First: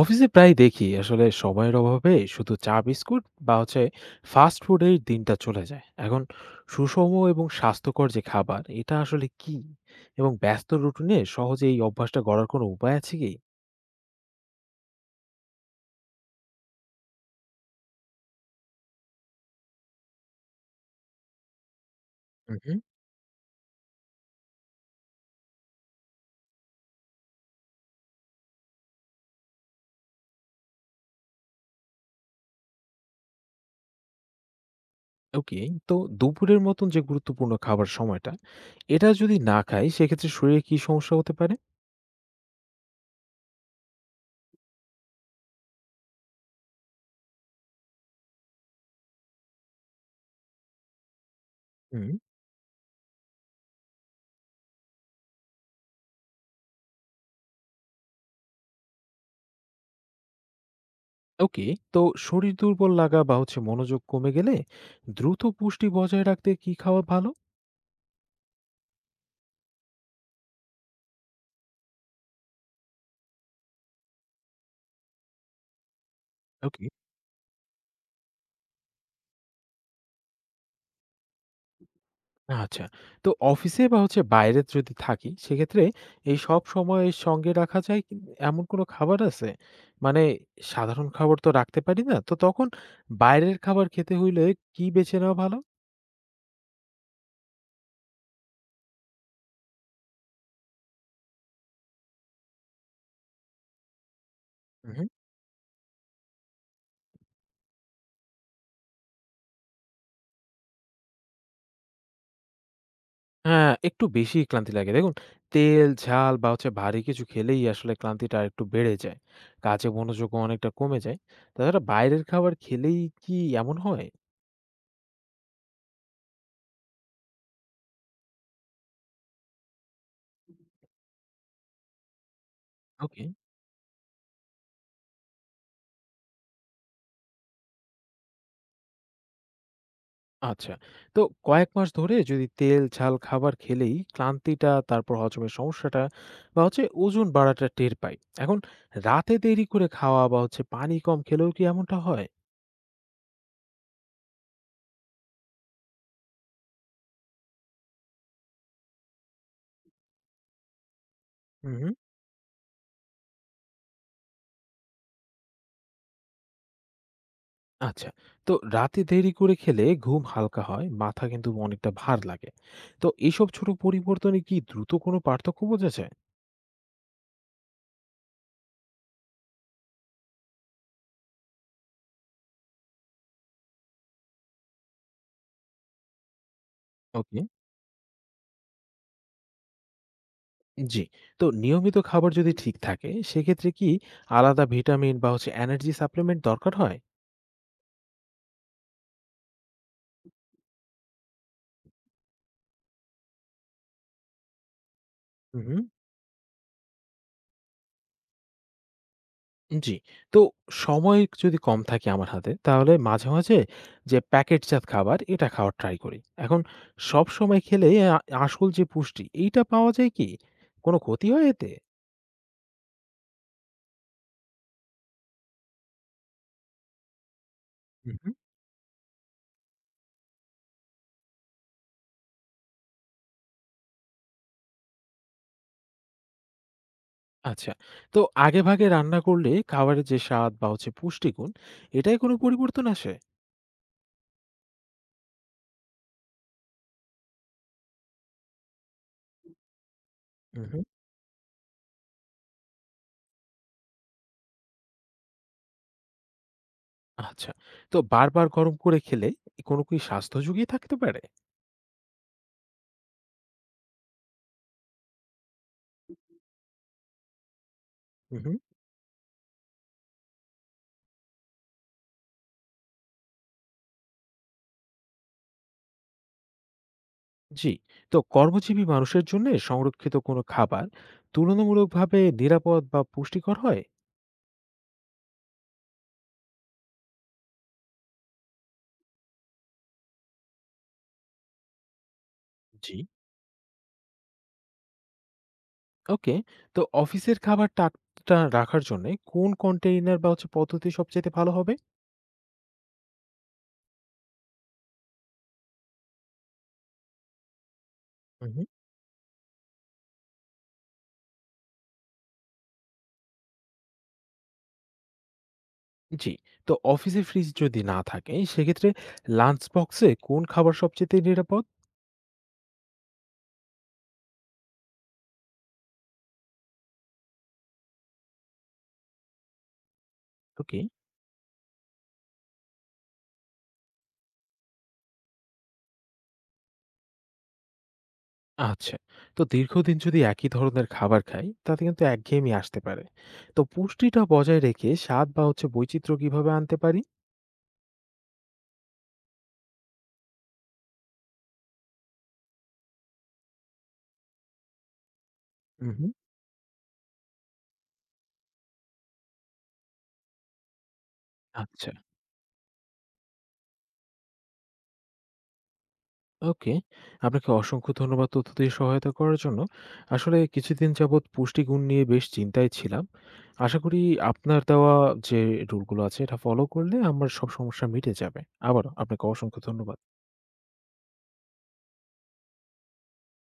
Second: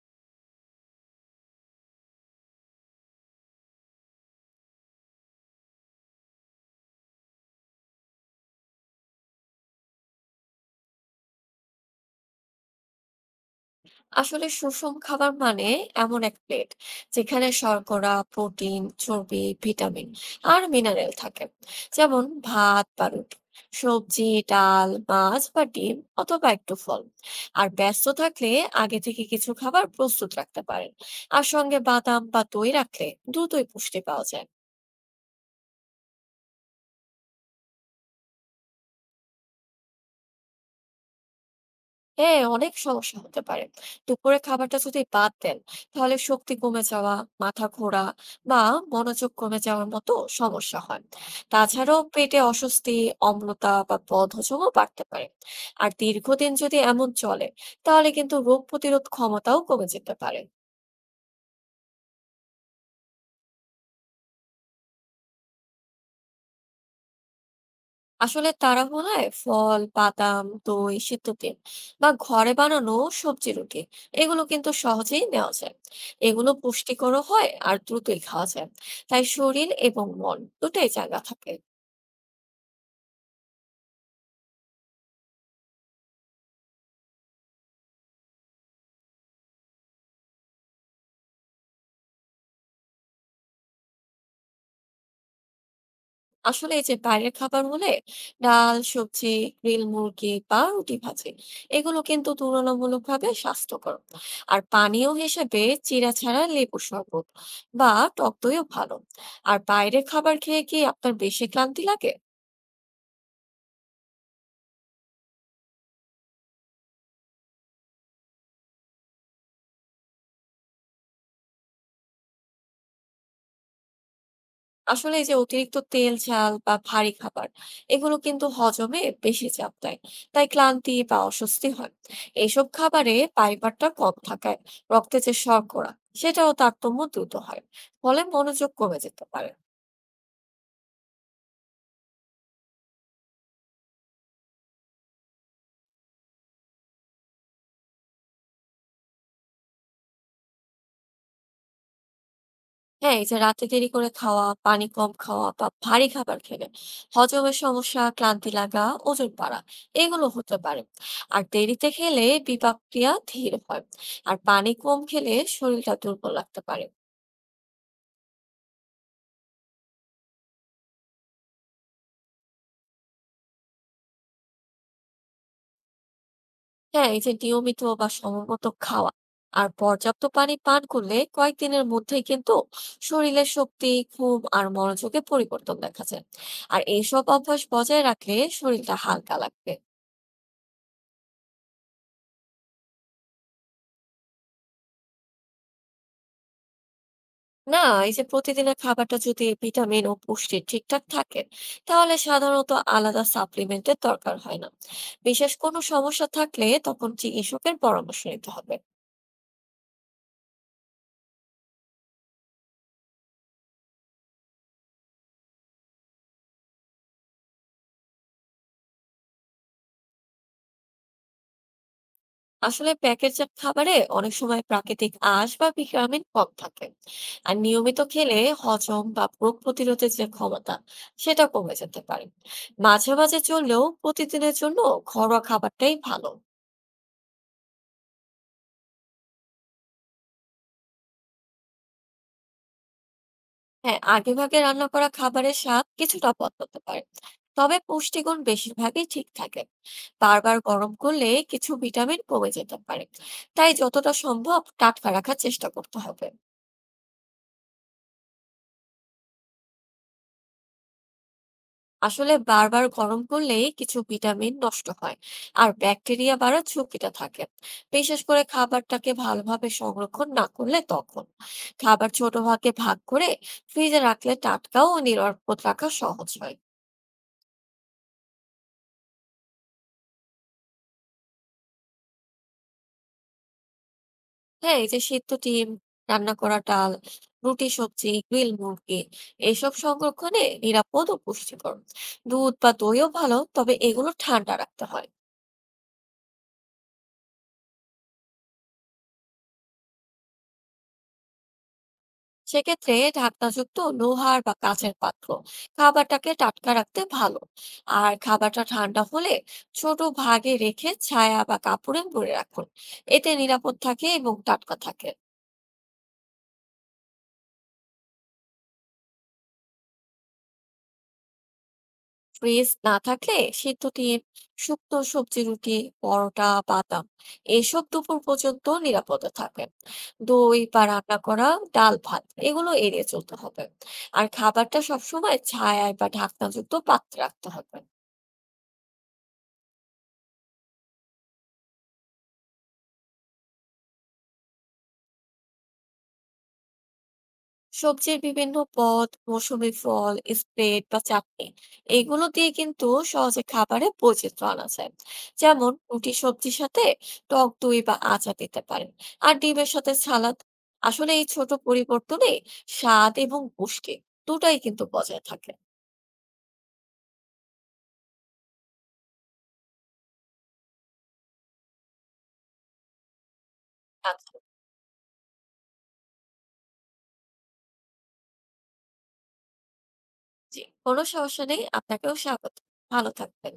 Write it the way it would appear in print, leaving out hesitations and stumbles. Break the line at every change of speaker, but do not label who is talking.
অফিসে প্রায় দেখি আসলে সময়ের অভাবে শুধু চা বিস্কুট বা হচ্ছে ফাস্ট ফুডের দিনটা চলে যায়। এখন সুষম এবং স্বাস্থ্যকর যে খাবার, এটা আসলে কি এবং ব্যস্ত রুটিনে সহজে এই অভ্যাসটা গড়ার কোনো উপায় আছে কি?
আসলে সুষম খাবার মানে এমন এক প্লেট যেখানে শর্করা প্রোটিন চর্বি ভিটামিন আর মিনারেল থাকে, যেমন
হুম।
ভাত বা রুটি, সবজি, ডাল, মাছ বা ডিম, অথবা একটু ফল। আর ব্যস্ত থাকলে আগে থেকে কিছু খাবার প্রস্তুত রাখতে পারেন। আর সঙ্গে বাদাম বা দই রাখলে দ্রুতই পুষ্টি পাওয়া যায়।
ওকে, তো দুপুরের মতন যে গুরুত্বপূর্ণ খাবার সময়টা, এটা যদি না খাই সেক্ষেত্রে শরীরে কি সমস্যা হতে পারে?
হ্যাঁ, অনেক সমস্যা হতে পারে। দুপুরের খাবারটা যদি বাদ দেন, তাহলে শক্তি কমে যাওয়া, মাথা ঘোরা বা মনোযোগ কমে যাওয়ার মতো সমস্যা হয়। তাছাড়াও
হুম।
পেটে অস্বস্তি, অম্লতা বা বদহজমও বাড়তে পারে। আর দীর্ঘদিন যদি এমন চলে, তাহলে কিন্তু রোগ প্রতিরোধ ক্ষমতাও কমে যেতে পারে।
ওকে, তো শরীর দুর্বল লাগা বা হচ্ছে মনোযোগ কমে গেলে দ্রুত পুষ্টি বজায় রাখতে কি খাওয়া ভালো?
আসলে তাড়াহুড়োয় ফল, বাদাম, দই, সিদ্ধ তেল বা ঘরে বানানো সবজি রুটি, এগুলো কিন্তু সহজেই নেওয়া যায়। এগুলো
ওকে।
পুষ্টিকরও হয় আর দ্রুতই খাওয়া যায়। তাই শরীর এবং মন দুটাই জায়গা থাকে।
আচ্ছা। তো অফিসে বা হচ্ছে বাইরে যদি থাকি সেক্ষেত্রে এই সব সময় সঙ্গে রাখা যায় কি, এমন কোনো খাবার আছে? মানে সাধারণ খাবার তো রাখতে পারি না। তো তখন বাইরের খাবার খেতে হইলে কি বেছে নেওয়া ভালো?
আসলে এই যে বাইরের খাবার হলে ডাল, সবজি, গ্রিল মুরগি বা রুটি ভাজি, এগুলো কিন্তু তুলনামূলকভাবে স্বাস্থ্যকর। আর
হুম, হুম।
পানীয় হিসেবে চিরা ছাড়া লেবু শরবত বা টক দইও ভালো। আর বাইরের খাবার খেয়ে কি আপনার বেশি ক্লান্তি লাগে?
হ্যাঁ, একটু বেশি ক্লান্তি লাগে। দেখুন, তেল, ঝাল বা হচ্ছে ভারী কিছু খেলেই আসলে ক্লান্তিটা আরেকটু বেড়ে যায়। কাজে মনোযোগও অনেকটা কমে যায়। তাছাড়া বাইরের খাবার খেলেই কি এমন হয়?
আসলে এই যে অতিরিক্ত তেল, ঝাল বা ভারী খাবার, এগুলো কিন্তু হজমে বেশি চাপ দেয়, তাই ক্লান্তি বা অস্বস্তি হয়। এইসব খাবারে
ওকে।
ফাইবারটা কম থাকায় রক্তে যে শর্করা, সেটাও তারতম্য দ্রুত হয়, ফলে মনোযোগ কমে যেতে পারে।
আচ্ছা। তো কয়েক মাস ধরে যদি তেল, ঝাল খাবার খেলেই ক্লান্তিটা, তারপর হজমের সমস্যাটা বা হচ্ছে ওজন বাড়াটা টের পাই। এখন রাতে দেরি করে খাওয়া বা হচ্ছে পানি কম খেলেও কি এমনটা হয়?
হ্যাঁ, এই যে রাতে দেরি করে খাওয়া, পানি কম খাওয়া বা ভারী খাবার খেলে হজমের সমস্যা, ক্লান্তি লাগা, ওজন বাড়া, এগুলো হতে পারে। আর দেরিতে
হুম।
খেলে বিপাক ক্রিয়া ধীর হয়। আর পানি কম খেলে শরীরটা দুর্বল লাগতে পারে।
আচ্ছা। তো রাতে দেরি করে খেলে ঘুম হালকা হয়, মাথা কিন্তু অনেকটা ভার লাগে। তো এসব ছোট পরিবর্তনে কি দ্রুত কোনো পার্থক্য বোঝা যায়?
হ্যাঁ, এই যে নিয়মিত বা সময়মতো খাওয়া আর পর্যাপ্ত পানি পান করলে কয়েকদিনের মধ্যেই কিন্তু শরীরের শক্তি, ঘুম আর মনোযোগে পরিবর্তন দেখা যায়। আর এইসব
ওকে।
অভ্যাস বজায় রাখলে শরীরটা হালকা লাগবে।
জি। তো নিয়মিত খাবার যদি ঠিক থাকে, সেক্ষেত্রে কি আলাদা ভিটামিন বা হচ্ছে এনার্জি সাপ্লিমেন্ট দরকার হয়?
না, এই যে প্রতিদিনের খাবারটা যদি ভিটামিন ও পুষ্টি ঠিকঠাক থাকে, তাহলে সাধারণত আলাদা সাপ্লিমেন্টের দরকার হয় না। বিশেষ
হুম।
কোনো সমস্যা থাকলে তখন চিকিৎসকের পরামর্শ নিতে হবে।
জি। তো সময় যদি কম থাকে আমার হাতে তাহলে মাঝে মাঝে যে প্যাকেটজাত খাবার এটা খাওয়ার ট্রাই করি। এখন সবসময় খেলে আ আসল যে পুষ্টি এইটা পাওয়া যায় কি? কোনো ক্ষতি হয় এতে?
আসলে প্যাকেটজাত খাবারে অনেক সময় প্রাকৃতিক আঁশ বা ভিটামিন কম থাকে, আর নিয়মিত
হু, হু।
খেলে হজম বা রোগ প্রতিরোধের যে ক্ষমতা, সেটা কমে যেতে পারে। মাঝে মাঝে চললেও প্রতিদিনের জন্য ঘরোয়া খাবারটাই ভালো।
আচ্ছা। তো আগেভাগে রান্না করলে খাবারের যে স্বাদ বা হচ্ছে পুষ্টিগুণ এটায় কোনো পরিবর্তন আসে?
হ্যাঁ, আগে ভাগে রান্না করা খাবারের স্বাদ কিছুটা বদলাতে পারে, তবে পুষ্টিগুণ বেশিরভাগই ঠিক থাকে। বারবার
হু, হু।
গরম করলে কিছু ভিটামিন কমে যেতে পারে, তাই যতটা সম্ভব টাটকা রাখার চেষ্টা করতে হবে।
আচ্ছা। তো বারবার গরম করে খেলে কোনো কি স্বাস্থ্য ঝুঁকি থাকতে পারে?
আসলে বারবার গরম করলেই কিছু ভিটামিন নষ্ট হয়, আর ব্যাকটেরিয়া বাড়ার ঝুঁকিটা থাকে, বিশেষ
হু,
করে
হু।
খাবারটাকে ভালোভাবে সংরক্ষণ না করলে। তখন খাবার ছোট ভাগে ভাগ করে ফ্রিজে রাখলে টাটকা ও নিরাপদ রাখা সহজ হয়।
জি। তো কর্মজীবী মানুষের জন্য সংরক্ষিত কোনো খাবার তুলনামূলকভাবে নিরাপদ বা পুষ্টিকর হয়?
হ্যাঁ, এই যে সিদ্ধ ডিম, রান্না করা ডাল, রুটি, সবজি, গ্রিল মুরগি, এসব সংরক্ষণে নিরাপদ ও পুষ্টিকর। দুধ বা
জি।
দইও ভালো, তবে এগুলো ঠান্ডা রাখতে হয়।
ওকে। তো অফিসের খাবার টাটকা রাখার জন্য কোন কন্টেইনার বা হচ্ছে পদ্ধতি সবচেয়ে ভালো হবে?
সেক্ষেত্রে ঢাকনাযুক্ত লোহার বা কাঁচের পাত্র খাবারটাকে টাটকা রাখতে ভালো। আর খাবারটা
হুম।
ঠান্ডা হলে ছোট ভাগে রেখে ছায়া বা কাপড়ে মুড়ে রাখুন। এতে নিরাপদ থাকে এবং টাটকা থাকে।
জি। তো অফিসে ফ্রিজ যদি না থাকে সেক্ষেত্রে লাঞ্চ বক্সে কোন খাবার সবচেয়ে নিরাপদ?
ফ্রিজ না থাকলে সিদ্ধ ডিম, শুক্তো সবজি, রুটি, পরোটা, বাদাম, এসব দুপুর পর্যন্ত নিরাপদে থাকে। দই
ওকে।
বা রান্না করা ডাল ভাত এগুলো এড়িয়ে চলতে হবে। আর খাবারটা সবসময় ছায়ায় বা ঢাকনাযুক্ত পাত্রে রাখতে হবে।
আচ্ছা। তো দীর্ঘদিন যদি একই ধরনের খাবার খাই তাতে কিন্তু একঘেয়েমি আসতে পারে। তো পুষ্টিটা বজায় রেখে স্বাদ বা হচ্ছে বৈচিত্র্য কিভাবে আনতে পারি?
সবজির বিভিন্ন পদ, মৌসুমী ফল, স্প্রেড বা চাটনি, এগুলো দিয়ে কিন্তু সহজে খাবারে বৈচিত্র্য আনা যায়। যেমন
হুম।
রুটি সবজির সাথে টক দই বা আচার দিতে পারেন, আর ডিমের সাথে সালাদ। আসলে এই ছোট
আচ্ছা।
পরিবর্তনে স্বাদ এবং পুষ্টি দুটাই কিন্তু বজায় থাকে।
ওকে। আপনাকে অসংখ্য ধন্যবাদ তথ্য দিয়ে সহায়তা করার জন্য। আসলে কিছুদিন যাবৎ পুষ্টিগুণ নিয়ে বেশ চিন্তায় ছিলাম। আশা করি
আচ্ছা।
আপনার দেওয়া যে রুলগুলো আছে এটা ফলো করলে আমার সব সমস্যা মিটে যাবে। আবারও আপনাকে অসংখ্য ধন্যবাদ।
জি, কোনো সমস্যা নেই। আপনাকেও স্বাগত। ভালো থাকবেন।